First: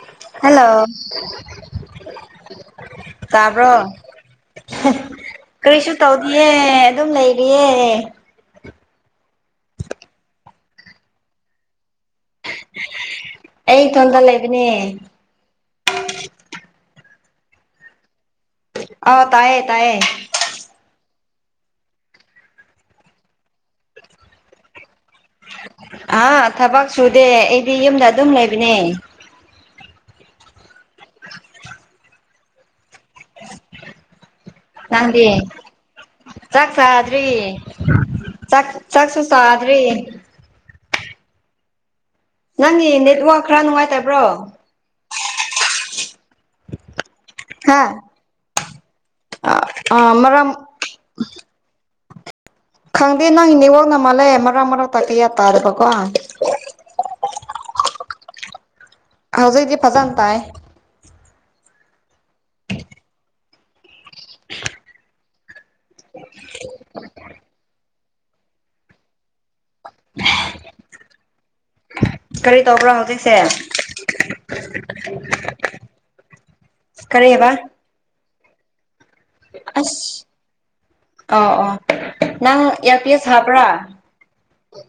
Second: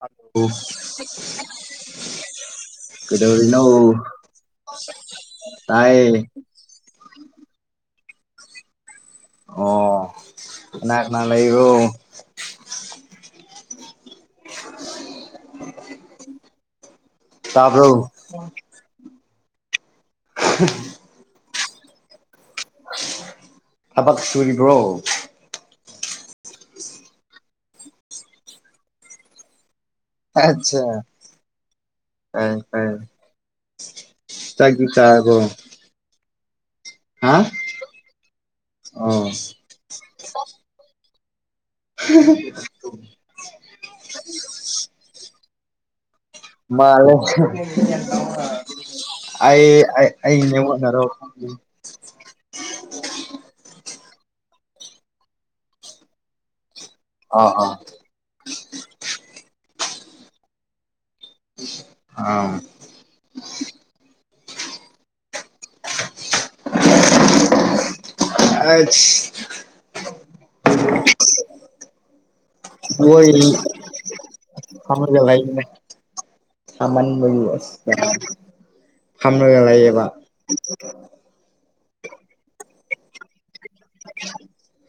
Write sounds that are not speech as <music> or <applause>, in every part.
ꯍꯠꯂꯣ hello ꯀꯩꯗꯧꯔꯤꯅꯣ ꯇꯥꯕ꯭ꯔꯣ ꯇꯥꯏꯌꯦ ꯑꯦ ꯑꯗꯨꯝ ꯂꯩꯔꯤꯌꯦ ꯑꯣ ꯀꯅꯥ ꯀꯅꯥ ꯂꯩꯔꯤꯔꯣ ꯑꯩ ꯏꯇꯣꯟꯗ ꯂꯩꯕꯅꯦ ꯇꯥꯕ꯭ꯔꯣ ꯑꯣ ꯇꯥꯏꯌꯦ ꯇꯥꯏꯌꯦ <unintelligible> ꯑꯁ ꯊꯕꯛ ꯁꯨꯔꯤꯕ꯭ꯔꯣ ꯑ ꯊꯕꯛ ꯁꯨꯗꯦ ꯑꯩꯗꯤ ꯌꯨꯝꯗ ꯑꯗꯨꯝ ꯂꯩꯕꯅꯦ ꯑꯠꯆꯥ <unintelligible> ꯆꯥꯛꯗꯤ ꯅꯪꯗꯤ ꯆꯥꯔꯕꯣ ꯆꯥꯛ ꯆꯥꯗ꯭ꯔꯤ ꯍꯥ ꯆꯥꯛ ꯆꯥꯛꯁꯨ ꯑꯣ ꯆꯥꯗ꯭ꯔꯤ <unintelligible> <unintelligible> ꯅꯪꯒꯤ ꯅꯦꯠꯋꯥꯛ ꯈꯔ ꯅꯨꯡꯉꯥꯏꯇꯕ꯭ꯔꯣ ꯃꯥꯜꯂꯦ ꯍꯥ ꯑꯩ ꯑꯩ ꯑꯥ ꯑꯩꯒꯤ ꯃꯔꯝ ꯅꯦꯠꯋꯥꯛꯅꯔꯣ ꯈꯪꯗꯦ ꯅꯪꯒꯤ ꯅꯦꯠꯋꯥꯛꯅ ꯃꯥꯜꯂꯦ ꯃꯔꯛ ꯃꯔꯛ ꯇ ꯀꯌꯥ ꯇꯥꯔꯕꯀꯣ ꯑꯥ ꯑꯥ ꯍꯧꯖꯤꯛꯗꯤ ꯐꯖꯟ ꯇꯥꯏ ꯑꯥꯎꯝ <unintelligible> ꯀꯔꯤ ꯇꯧꯕ꯭ꯔꯣ ꯍꯧꯖꯤꯛꯁꯦ ꯐꯃꯨꯡꯗ ꯂꯩꯕꯅꯦ ꯀꯔꯤ ꯁꯃꯟꯕꯒꯤ ꯍꯥꯏꯕ ꯑꯁ ꯐꯝꯔꯒ ꯂꯩꯌꯦꯕ ꯑꯁ ꯑꯣ ꯑꯣ ꯅꯪ ꯏꯌꯔ ꯄꯤꯁ ꯍꯥꯞꯕ꯭ꯔꯥ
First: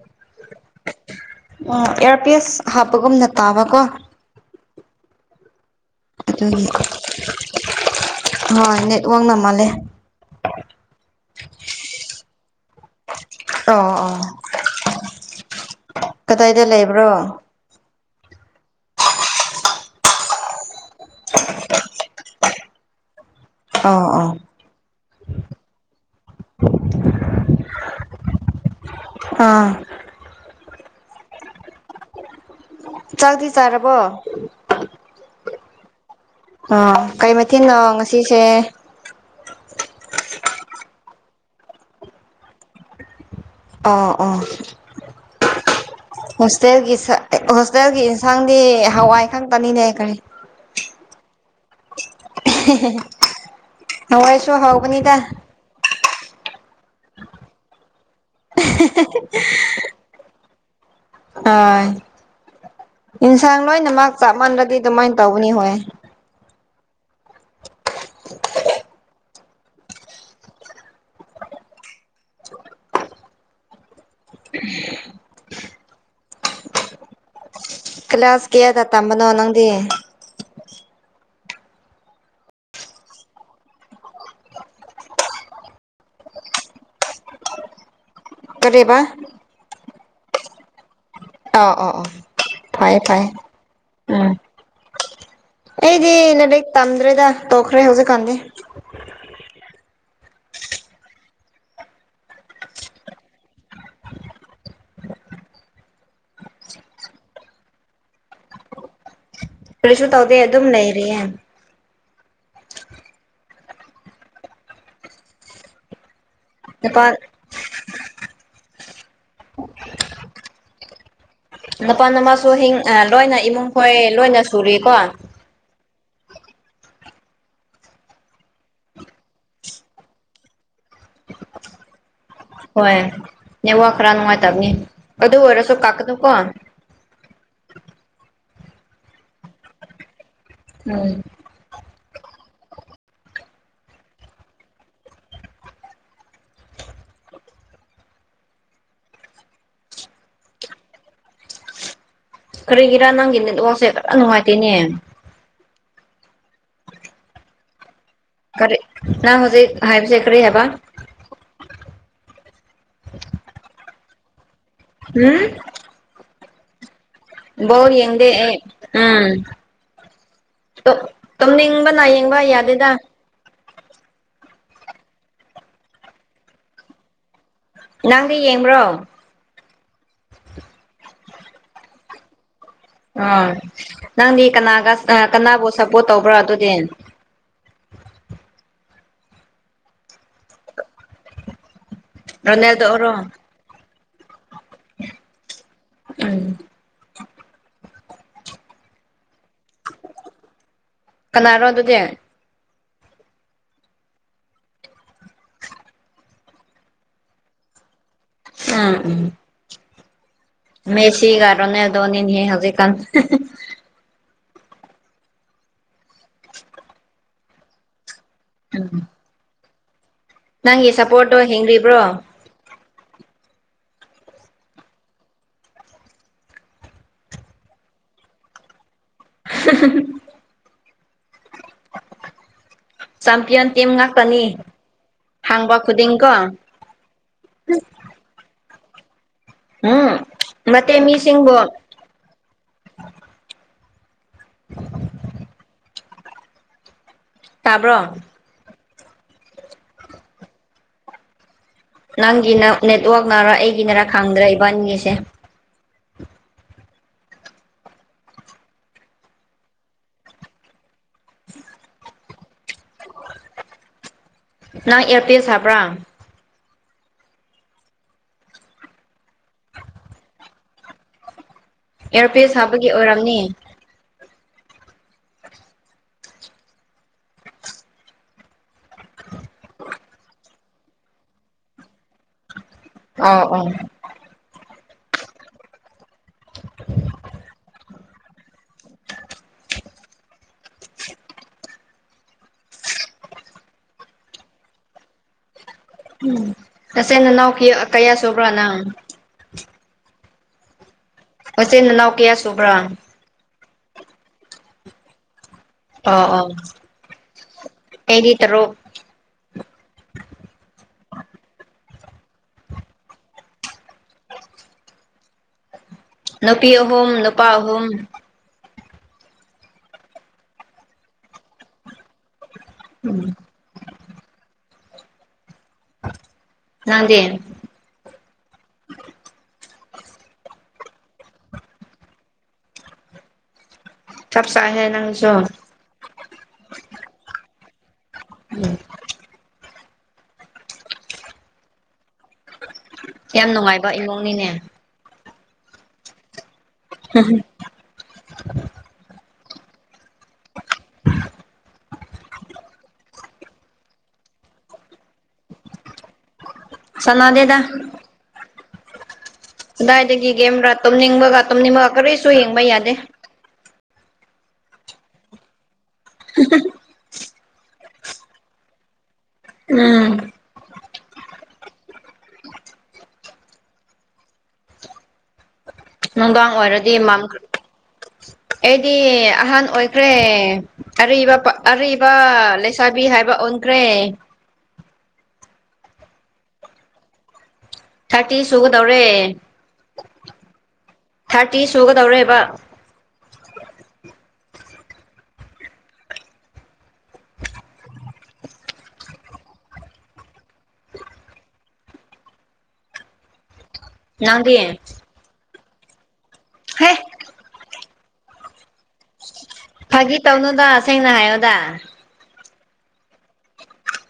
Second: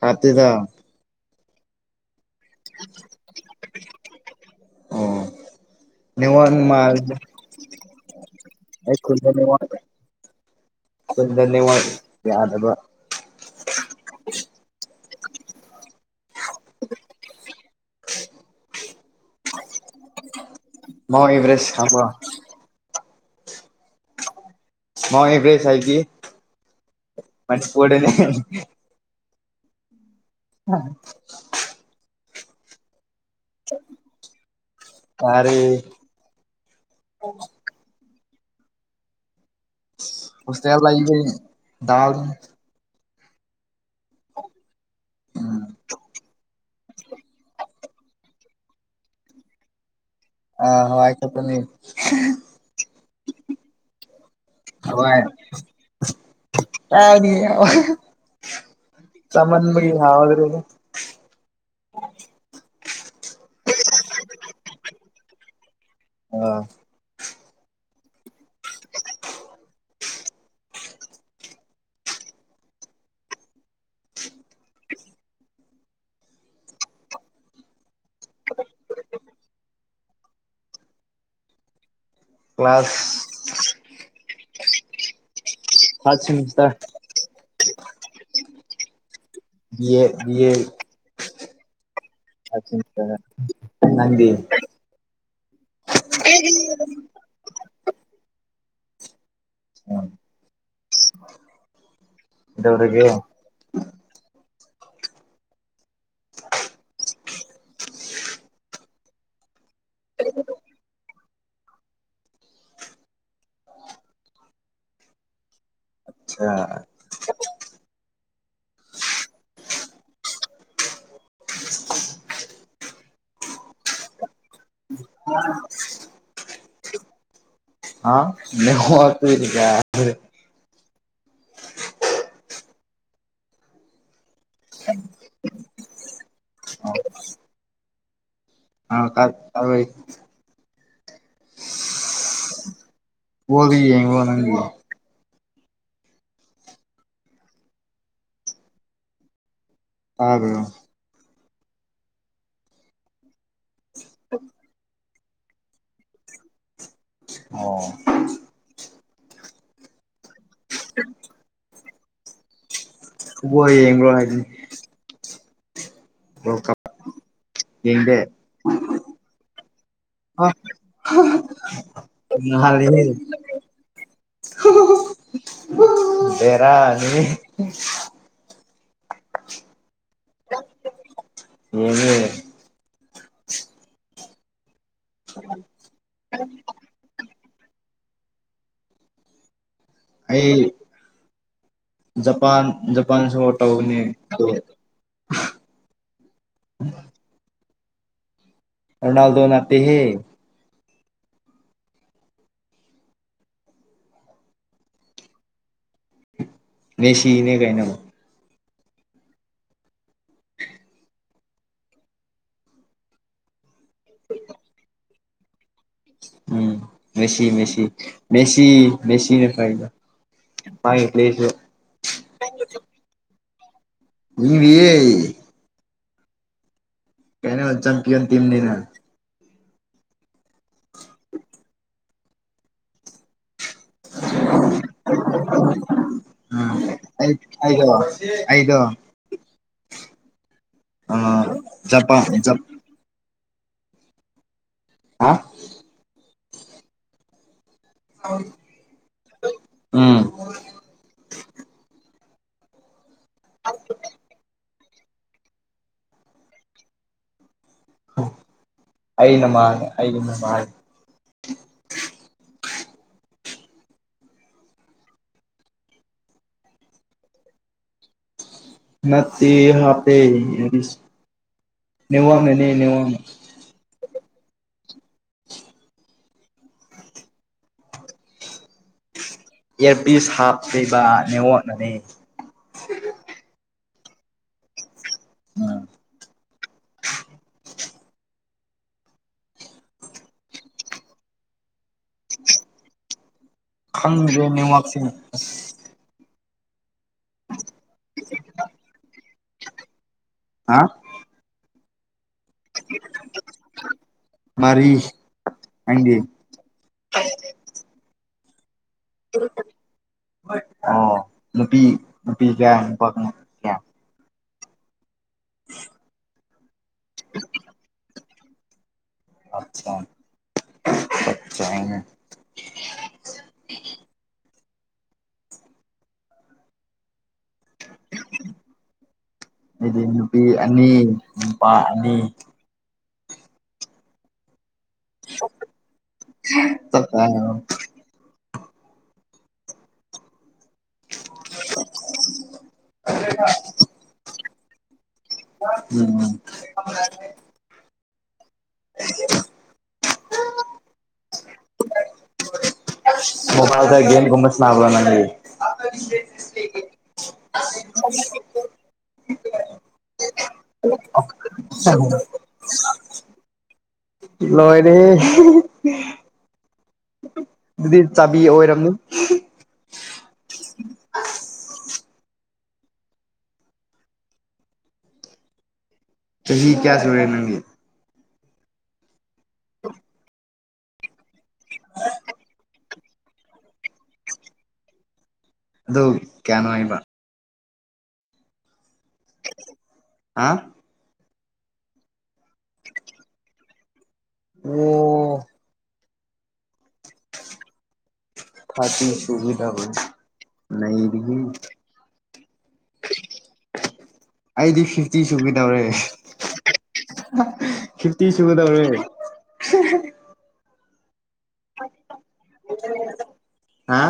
ꯍꯥꯞꯇꯦꯗ ꯑꯣ ꯏꯌꯔꯄꯤꯁ ꯍꯥꯞꯄꯒꯨꯝꯅ ꯇꯥꯕꯀꯣ ꯑꯣ ꯅꯦꯠꯋꯥꯛꯅ ꯑꯗꯨꯒꯤ ꯃꯥꯜꯂꯤꯍꯦ ꯍꯣꯏ ꯑꯩ ꯈꯨꯟꯗꯣ ꯅꯦꯠꯋꯥꯛꯅ ꯃꯥꯜꯂꯦ ꯅꯦꯠꯋꯥꯛ ꯈꯨꯟꯗ ꯅꯦꯠꯋꯥꯛ ꯌꯥꯗꯕ ꯑꯣ ꯑꯣ ꯀꯗꯥꯏꯗ ꯂꯩꯕ꯭ꯔꯣ <inaudible> ꯃꯥꯎꯟ ꯑꯦꯚꯔꯦꯁ ꯈꯪꯕ꯭ꯔꯥ ꯑꯧ ꯑꯧ ꯃꯥꯎꯟ ꯑꯦꯚ꯭ꯔꯦꯁ ꯍꯥꯏꯁꯤ ꯃꯅꯤꯄꯨꯔꯗꯅꯦ ꯑꯥ <unintelligible> ꯆꯥꯛꯇꯤ ꯆꯥꯔꯕꯣ? ꯆꯥꯔꯦ꯫ ꯑꯣ ꯀꯩ ꯃꯊꯦꯟꯅꯣ ꯉꯁꯤꯁꯦ? ꯍꯣꯁꯇꯦꯜ ꯂꯩꯕꯅꯤ ꯗꯥꯜꯅꯦ꯫ ꯑꯣ ꯑꯣ ꯍꯣꯁ ꯇꯦꯜꯒꯤ ꯍꯣꯁꯇꯦꯜꯒꯤ ꯌꯦꯟꯁꯥꯡꯗꯤ ꯍꯋꯥꯏ ꯈꯛꯇꯅꯤꯅꯦ ꯀꯔꯤ, ꯑꯥ ꯍꯋꯥꯏ ꯈꯛꯇꯅꯤ꯫ ꯍꯋꯥꯏꯁꯨ ꯍꯥꯎꯕꯅꯤꯗ꯫ ꯀꯔꯥꯏꯗꯒꯤ ꯍꯋꯦ꯫ <unintelligible> ꯆꯥꯃꯟꯕꯒꯤ ꯍꯥꯎ꯭ꯗ꯭ꯔꯦꯗ꯫ ꯑꯥ ꯏꯟꯁꯥꯡ ꯂꯣꯏꯅꯃꯛ ꯆꯞ ꯃꯥꯟꯅꯔꯗꯤ ꯑꯗꯨꯃꯥꯏꯅ ꯇꯧꯕꯅꯤ ꯍꯣꯏ꯫ <unintelligible> ꯀ꯭ꯂꯥꯁ ꯀꯌꯥꯗꯥ ꯇꯝꯕꯅꯣ ꯅꯪꯗꯤ? Class third semester. ꯀꯔꯤꯕ? ꯌꯦ ꯌꯦ꯫ ꯑꯥ ꯑꯥ ꯑꯥ ꯐꯩꯌꯦ ꯐꯩꯌꯦ <unintelligible> ꯅꯪꯗꯤ? ꯎꯝ ꯑꯩꯗꯤ ꯂꯥꯏꯔꯤꯛ ꯇꯝꯗ꯭ꯔꯦꯗ ꯇꯣꯛꯈ꯭ꯔꯦ ꯍꯧꯖꯤꯛꯀꯥꯟꯗꯤ꯫ ꯀꯩꯗꯧꯔꯒꯦ? ꯀꯔꯤꯁꯨ ꯇꯧꯗꯦ ꯑꯗꯨꯝ ꯂꯩꯔꯤꯌꯦ꯫ ꯑꯠꯆꯥ꯫ ꯅꯦꯄꯥꯜ꯫ ꯅꯄꯥ ꯅꯃꯥꯁꯨ ꯍꯤꯡ ꯂꯣꯏꯅ ꯏꯃꯨꯡ ꯈꯣꯏ ꯂꯣꯏꯅ ꯁꯨꯔꯤꯀꯣ? <unintelligible> ꯍꯥ ꯅꯦꯋꯥꯛ ꯇꯨꯗꯤ ꯌꯥꯗ꯭ꯔꯦꯗ꯫ ꯍꯣꯏ ꯅꯦꯋꯥꯛ ꯈꯔꯥ ꯅꯨꯡꯉꯥꯏꯇꯕꯅꯤ ꯑꯗꯨ ꯑꯣꯏꯔꯁꯨꯣ ꯀꯛꯀꯥꯅꯨꯀꯣ꯫ <unintelligible> ꯑꯥ ꯀꯠ ꯑꯔꯨꯏ꯫ ꯎꯝ ꯕꯣꯜꯗꯤ ꯌꯦꯡꯕ꯭ꯔꯣ ꯅꯪꯗꯤ? ꯇꯥꯗꯔꯣ? ꯀꯔꯤꯒꯤꯔꯥ ꯅꯪꯒꯤ ꯅꯦꯠꯋꯥꯛꯁꯦ ꯐꯖꯅ ꯅꯨꯡꯉꯥꯏꯇꯦꯅꯦ꯫ ꯑꯣ ꯀꯔꯦ ꯅꯪ ꯍꯧꯖꯤꯛ ꯍꯥꯏꯕꯤꯁꯦ ꯀꯔꯤ ꯍꯥꯏꯕ? <unintelligible> ꯐꯨꯠꯕꯣꯜ ꯌꯦꯡꯕ꯭ꯔꯣ ꯍꯥꯏꯕꯅꯤ꯫ ꯍꯨꯝ꯫ ꯋꯥꯜꯀꯞ꯫ ꯕꯣꯜ ꯌꯦꯡꯗꯦ ꯑꯩ ꯎꯝ꯫ ꯇꯨꯝꯅꯤꯡꯕꯅ ꯌꯦꯡꯕ <unintelligible> ꯌꯥꯗꯦꯗ ꯅꯥꯜꯂꯤꯍꯦ꯫ <unintelligible> ꯕꯦꯔꯥꯅꯤꯍꯦ꯫ ꯅꯪꯗꯤ ꯌꯦꯡꯕ꯭ꯔꯣ? ꯌꯦꯡꯉꯦ ꯑꯪ ꯅꯪꯗꯤ ꯀꯅꯥꯒ <unintelligible> ꯀꯅꯥꯕꯨ ꯁꯞꯄꯣꯔꯠ ꯇꯧꯕ꯭ꯔꯥ ꯑꯗꯨꯗꯤ ꯑꯩ ꯖꯄꯥꯟ ꯖꯄꯥꯟ ꯔꯣꯅꯦꯜꯗꯣꯔꯣ ꯁꯄꯣꯔꯠ ꯇꯧꯕꯅꯤ ꯑꯗꯨ ꯎꯝ ꯔꯣꯅꯥꯜꯗꯣ ꯅꯠꯇꯦꯍꯦ ꯀꯅꯥꯔꯣ ꯑꯗꯨꯗꯤ ꯃꯦꯁꯤꯒꯤꯅꯦ ꯀꯩꯅꯣ ꯎꯝ ꯃꯦꯁꯤꯒꯥ ꯔꯣꯅꯥꯜꯗꯣꯅꯤ ꯅꯍꯦ ꯍꯧꯖꯤꯛ ꯀꯥꯟ <unintelligible> <unintelligible> ꯎꯝ ꯃꯦꯁꯤ ꯃꯦꯁꯤ ꯃꯦꯁꯤ ꯎꯝ ꯃꯦꯁꯤꯅꯥ ꯐꯩꯕꯥ ꯅꯪꯒꯤ ꯁꯥꯄꯣꯔꯠꯇꯣ ꯍꯤꯡꯔꯤꯕ꯭ꯔꯣ ꯍꯤꯡꯔꯤꯌꯦ ꯀꯩꯅꯣ ꯆꯝꯄꯤꯌꯣꯟ ꯇꯝꯅꯤꯅꯥ <unintelligible> ꯆꯝꯄꯤꯌꯣꯟ ꯇꯤꯝ ꯉꯥꯛꯇꯥꯅꯤ ꯍꯪꯕꯥ ꯈꯨꯗꯤꯡ ꯀꯣ ꯎꯝ ꯑꯩ <unintelligible> ꯑꯩꯗꯣ <unintelligible> ꯅꯠꯇꯦ ꯑꯥ ꯃꯤꯁꯤꯡꯕꯨ ꯖꯄꯥꯟ ꯖꯞ ꯍꯥ ꯇꯥꯕ꯭ꯔꯣ ꯎꯝ ꯅꯪꯒꯤꯅ ꯅꯦꯠꯋꯥꯛ ꯅꯥꯔꯥ ꯑꯩꯒꯤ ꯅꯥꯔꯥ ꯈꯪꯗ꯭ꯔꯦ ꯏꯕꯥꯟꯅꯤꯒꯤꯁꯦ ꯑꯩꯅ ꯃꯥꯜꯂꯦ ꯑꯩꯩꯒꯤꯅꯥ ꯃꯥꯜꯂꯦ ꯅꯪ ꯑꯦꯌꯥꯔꯄꯤꯁ ꯍꯥꯞꯄ꯭ꯔꯥ ꯅꯠꯇꯦ ꯍꯥꯞꯄꯦ ꯑꯦꯌꯔꯄꯤꯁ ꯏꯌꯥꯔꯄꯤꯁ ꯅꯦꯋꯥꯛꯅꯥꯅꯦ ꯍꯥꯞꯄꯒꯤ ꯅꯦꯋꯥꯛ ꯑꯣꯏꯔꯝꯅꯤ ꯏꯌꯥꯔꯄꯤꯁ ꯍꯥꯞꯇ꯭ꯔꯤꯕꯥ ꯅꯦꯋꯥꯛꯅꯥꯅꯦ ꯑꯥꯎ ꯑꯥꯎ <unintelligible> ꯈꯪꯗ꯭ꯔꯦ ꯅꯦꯋꯥꯛꯁꯦ ꯎꯝ ꯅꯥꯆꯤꯟ ꯅꯥꯅꯥꯎ ꯀ꯭ꯌꯥ ꯀꯌꯥ ꯁꯨꯕ꯭ꯔꯥ ꯅꯪ ꯍꯥ ꯅꯥꯆꯤꯟ ꯅꯅꯥꯎ ꯀ꯭ꯌꯥ ꯁꯨꯕ꯭ꯔꯥ ꯃꯥꯔꯤ ꯑꯧ ꯑꯧ ꯑꯩꯗꯤ ꯇꯥꯔꯨꯛ <unintelligible> ꯑꯣ ꯅꯨꯄꯤ ꯅꯨꯄꯤ ꯀ꯭ꯌꯥ ꯅꯨꯄꯥ ꯀꯌꯥ <unintelligible> ꯅꯨꯄꯤ ꯑꯍꯨꯝ ꯅꯨꯄꯥ ꯑꯍꯨꯝ ꯑꯠꯁꯥ ꯆꯥꯢꯅꯦ ꯎꯝ ꯅꯪꯗꯤ ꯑꯩꯗꯤ ꯅꯨꯄꯤ ꯑꯅꯤ ꯅꯨꯄꯥ ꯑꯅꯤ ꯆꯥꯞ ꯆꯥꯏꯍꯦ ꯅꯪꯁꯨ ꯆꯥꯛ ꯆꯥꯔꯕꯣ ꯎꯝ <inaudible> ꯌꯥꯝ ꯅꯨꯡꯉꯥꯏꯕ ꯏꯃꯨꯡꯅꯤꯅꯦ ꯎꯝ <inaudible> ꯃꯣꯕꯥꯏꯜꯗꯥ ꯒꯦꯝ ꯒꯨꯝꯕꯥ ꯁꯥꯟꯅꯥꯕ꯭ꯔꯥ ꯅꯪꯗꯤ ꯁꯥꯅꯥꯗꯦꯗꯥ <unintelligible> ꯀꯗꯥꯏꯗꯥꯒꯤ ꯒꯦꯝꯔꯥ ꯇꯨꯝꯅꯤꯡꯕꯥꯒ ꯇꯨꯝꯅꯤꯡꯕꯥꯒ ꯀꯔꯤꯁꯨ ꯌꯦꯡꯕꯥ ꯌꯥꯗꯦ ꯂꯣꯏꯔꯦꯍꯦ <unintelligible> ꯗꯨꯗꯤ ꯆꯥꯕꯤ ꯑꯣꯏꯔꯝꯅꯤ ꯎꯝ ꯅꯨꯡꯗꯥꯡ ꯆꯍꯤ ꯑꯣꯏꯔꯗꯤ ꯀꯌꯥ ꯁꯨꯔꯦ ꯃꯝꯈ꯭ꯔꯦ ꯅꯪꯒꯤ ꯑꯩꯗꯤ ꯑꯍꯥꯟ ꯑꯣꯏꯈ꯭ꯔꯦ ꯑꯔꯤꯕ ꯄꯛ ꯑꯔꯤꯕ ꯂꯩꯁ ꯁꯥꯕꯤ ꯍꯥꯏꯕ ꯑꯣꯟꯈ꯭ꯔꯦ ꯑꯗꯨ ꯀ꯭ꯌꯥꯅꯣ ꯍꯥꯏꯕ ꯊꯥꯔꯇꯤ ꯁꯨꯒꯗꯧꯔꯦ ꯍꯥ ꯊꯥꯔꯇꯤ ꯁꯨꯒꯗꯧꯔꯦꯕ ꯑꯣ ꯊꯥꯔꯇꯤ ꯁꯨꯒꯗꯕ ꯅꯩꯔꯤꯍꯦ <inaudible> ꯅꯪꯗꯤ ꯑꯩꯗꯤ ꯐꯤꯐꯇꯤ ꯁꯨꯒꯗꯧꯔꯦ ꯍꯦ ꯐꯤꯐꯇꯤ ꯁꯨꯨꯒꯗꯧꯔꯦ ꯐꯥꯒꯤ ꯇꯧꯅꯨꯗ ꯁꯦꯡꯅ ꯍꯥꯏꯌꯣꯗ ꯍꯥ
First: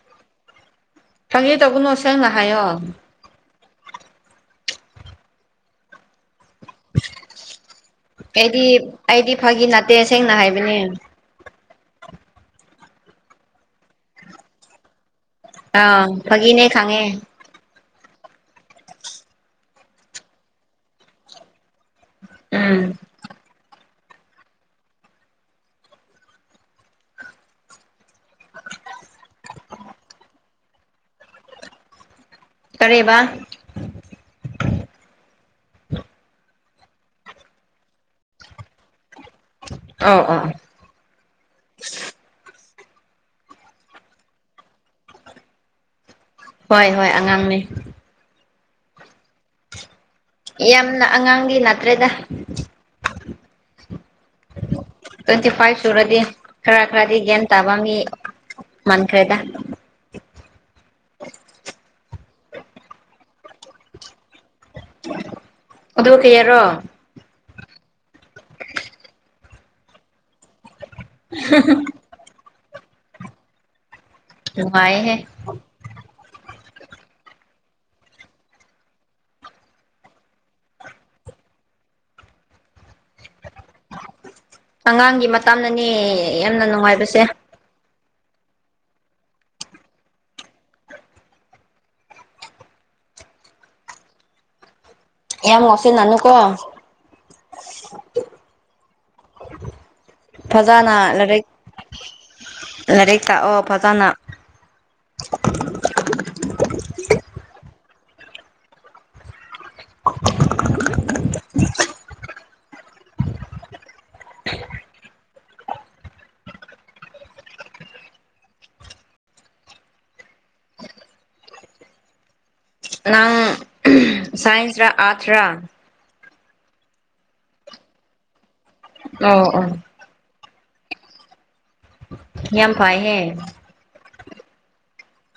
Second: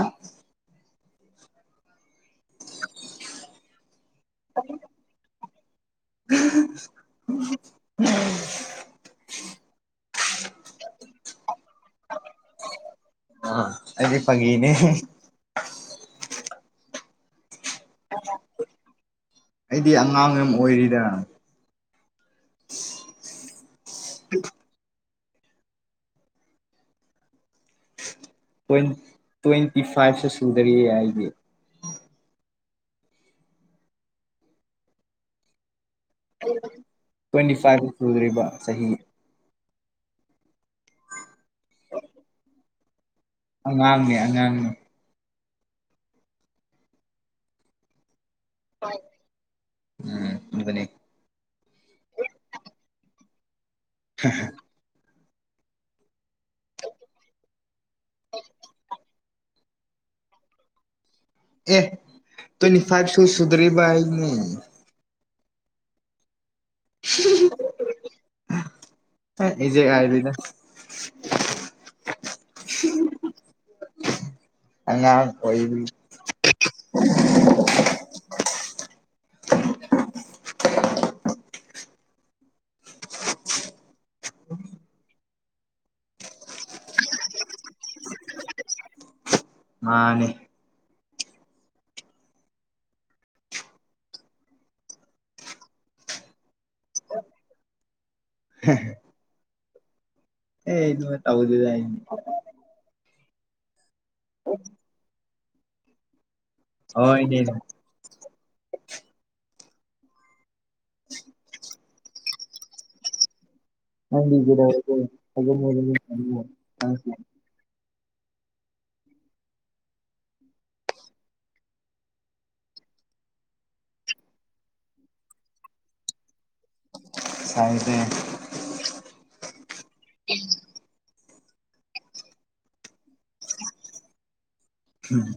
ꯐꯪꯒꯤ ꯇꯧꯒꯅꯣ ꯁꯦꯡꯅ ꯍꯥꯏꯌꯣ <inaudible> ꯑꯩꯗꯤ ꯑꯩꯗꯤ ꯐꯥꯒꯤ ꯅꯠꯇꯦ ꯁꯦꯡꯅ ꯍꯥꯏꯕꯅꯦ ꯑꯥ ꯑꯩꯗꯤ ꯐꯥꯒꯤꯅꯦ ꯑꯪ ꯐꯥꯒꯤꯅꯦ ꯈꯪꯉꯦ <inaudible> ꯑꯩꯗꯤ ꯑꯉꯥꯡ ꯌꯥꯝ ꯑꯣꯏꯔꯤꯗ ꯎꯝ <inaudible> ꯇ꯭ꯋꯦꯟ ꯇ꯭ꯋꯦꯟꯇꯤ ꯐꯥꯏꯚꯁꯨ ꯁꯨꯗꯔꯤꯌꯦ ꯑꯩꯗꯤ ꯀꯥꯔꯦꯕ ꯇ꯭ꯋꯦꯟꯇꯤ ꯐꯥꯏꯚ ꯁꯨꯗ꯭ꯔꯤꯕ ꯆꯍꯤ ꯑꯧ ꯑꯥ ꯑꯉꯥꯡꯅꯦ ꯑꯉꯥꯡ ꯍꯣꯏ ꯍꯣꯏ ꯑꯉꯥꯡꯅꯦ ꯍꯣꯏ ꯌꯥꯝꯅ ꯑꯉꯥꯡꯗꯤ ꯅꯠꯇ꯭ꯔꯦꯗ <unintelligible> ꯇ꯭ꯋꯦꯟꯇꯤ ꯐꯥꯏꯚ ꯁꯨꯔꯗꯤ ꯈꯔ ꯈꯔꯗꯤ ꯒ꯭ꯌꯥꯟ ꯇꯥꯕ ꯃꯤ ꯃꯥꯟ ꯈ꯭ꯔꯦꯗ <inaudible> ꯑꯦ ꯇ꯭ꯋꯦꯟꯇꯤ ꯐꯥꯏꯚꯁꯨ ꯁꯨꯗ꯭ꯔꯤꯕ ꯑꯩꯅꯦ ꯑꯗꯨ ꯀꯩꯌꯥꯔꯣ <unintelligible> <inaudible> ꯍꯩꯠ ꯔꯤꯖꯦꯛ ꯑꯥꯏꯗꯤꯅꯦ <unintelligible> ꯅꯨꯡꯉꯥꯏꯍꯦ ꯑꯉꯥꯡ ꯑꯣꯏꯕꯒꯤ ꯑꯉꯥꯡꯒꯤ ꯃꯇꯝꯅꯅꯦ ꯌꯥꯝꯅ ꯅꯨꯡꯉꯥꯏꯕꯁꯦ ꯃꯥꯅꯤ ꯌꯥꯝ ꯉꯥꯎꯁꯤꯟꯅꯅꯨ ꯀꯣ <unintelligible> ꯑꯦ ꯐꯖꯅ ꯑꯗꯨꯃꯥꯏ ꯂꯥꯏꯔꯤꯛ ꯇꯧꯗꯦꯗ ꯑꯩꯗꯤ ꯂꯥꯏꯔꯤꯛ ꯇꯥꯛꯑꯣ ꯐꯖꯅ ꯑꯣ ꯍꯣꯏ ꯅꯦꯅꯦ <unintelligible> ꯅꯪꯗꯤ ꯀꯩꯗꯧꯔꯤꯒꯦ ꯑꯗꯨꯝ ꯑꯗꯨꯝ <unintelligible> ꯇꯥꯛꯁꯇꯣ ꯅꯪ ꯁꯥꯏꯟꯁ ꯔ ꯑꯥꯔꯠꯁ ꯔ ꯁꯥꯏꯟꯁꯅꯦ ꯑꯣ ꯑꯣ ꯎꯝ ꯌꯥꯝ ꯐꯥꯏ ꯍꯦ ꯎꯝ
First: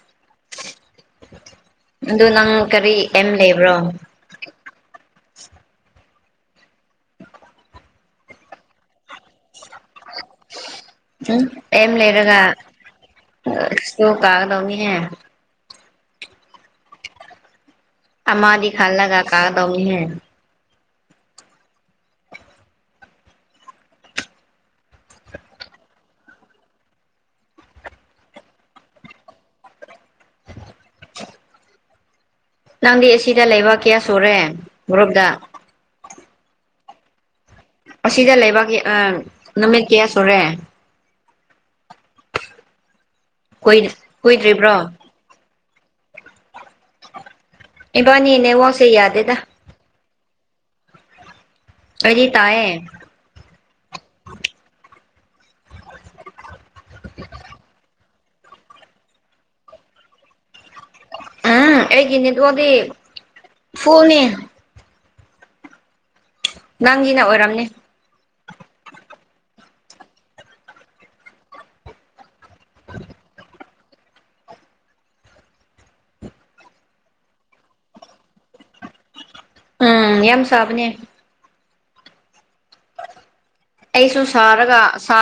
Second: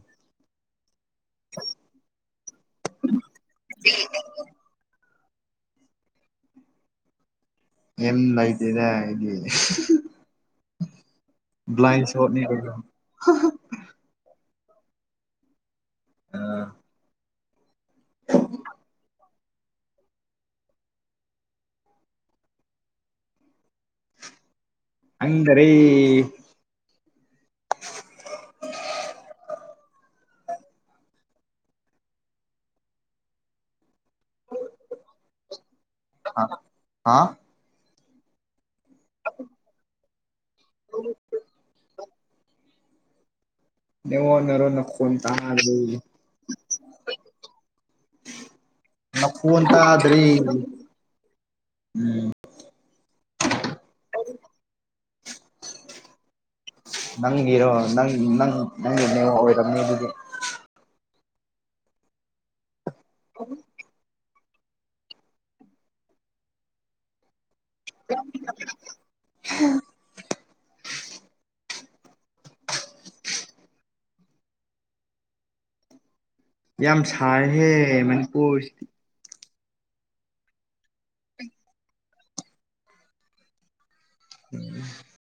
ꯑꯗꯨ ꯅꯪ ꯀꯔꯤ ꯑꯦꯝ ꯂꯩꯕ꯭ꯔꯣ ꯑꯦꯝ ꯂꯩꯇꯦꯗ ꯑꯩꯗꯤ ꯎꯝ ꯑꯦꯝ ꯕ꯭ꯂꯥꯏꯟ ꯂꯩꯔꯒ ꯁꯣꯠꯅꯤ ꯀꯩꯅꯣ ꯑꯁ꯭ꯀꯨꯜ ꯀꯥꯒꯗꯧꯅꯤꯍꯦ ꯑꯥ ꯑꯃꯥꯗꯤ ꯈꯜꯂꯒ ꯀꯥꯒꯗꯧꯅꯤꯍꯦ ꯈꯪꯗꯔꯦ ꯅꯪꯗꯤ ꯑꯁꯤꯗ ꯂꯩꯕ ꯀꯌꯥ ꯁꯨꯔꯦ ꯒ꯭ꯔꯨꯞꯇ ꯑꯥ ꯍꯥ ꯑꯁꯤꯗ ꯂꯩꯕꯥꯒꯤ ꯑꯥ ꯅꯨꯃꯤꯠ ꯀꯌꯥ ꯁꯨꯔꯦ <unintelligible> ꯅꯦꯠꯋꯥꯛ ꯅꯔꯣ ꯀꯨꯏꯗ꯭ꯔꯤꯕ꯭ꯔꯣ ꯅꯈꯣꯟ ꯇꯥꯗꯦ ꯏꯕꯥꯅꯤ ꯅꯦꯋꯥꯛꯁꯦ ꯌꯥꯗꯦꯗ ꯑꯗ꯭ꯔꯤ ꯑꯩꯗꯤ ꯇꯥꯌꯦ ꯅꯪꯒꯤꯔꯣ ꯅꯪ ꯅꯪ ꯅꯪꯒꯤ ꯅꯦꯠꯋꯥꯛ ꯑꯣꯏꯔꯝꯅꯤ ꯑꯗꯨꯗꯤ ꯑꯥ ꯑꯩꯒꯤ ꯅꯦꯠꯋꯥꯛꯇꯤ ꯐꯨꯜꯅꯤ ꯅꯪꯒꯤꯅ ꯑꯣꯏꯔꯝꯅꯤ <unintelligible> ꯌꯥꯝ ꯁꯥꯏꯍꯦ ꯃꯅꯤꯄꯨꯔꯁꯤꯗꯤ ꯎꯝ ꯌꯥꯝ ꯁꯥꯕꯅꯦ ꯑꯩꯁꯨ ꯁꯥꯔꯒ ꯑꯁꯥ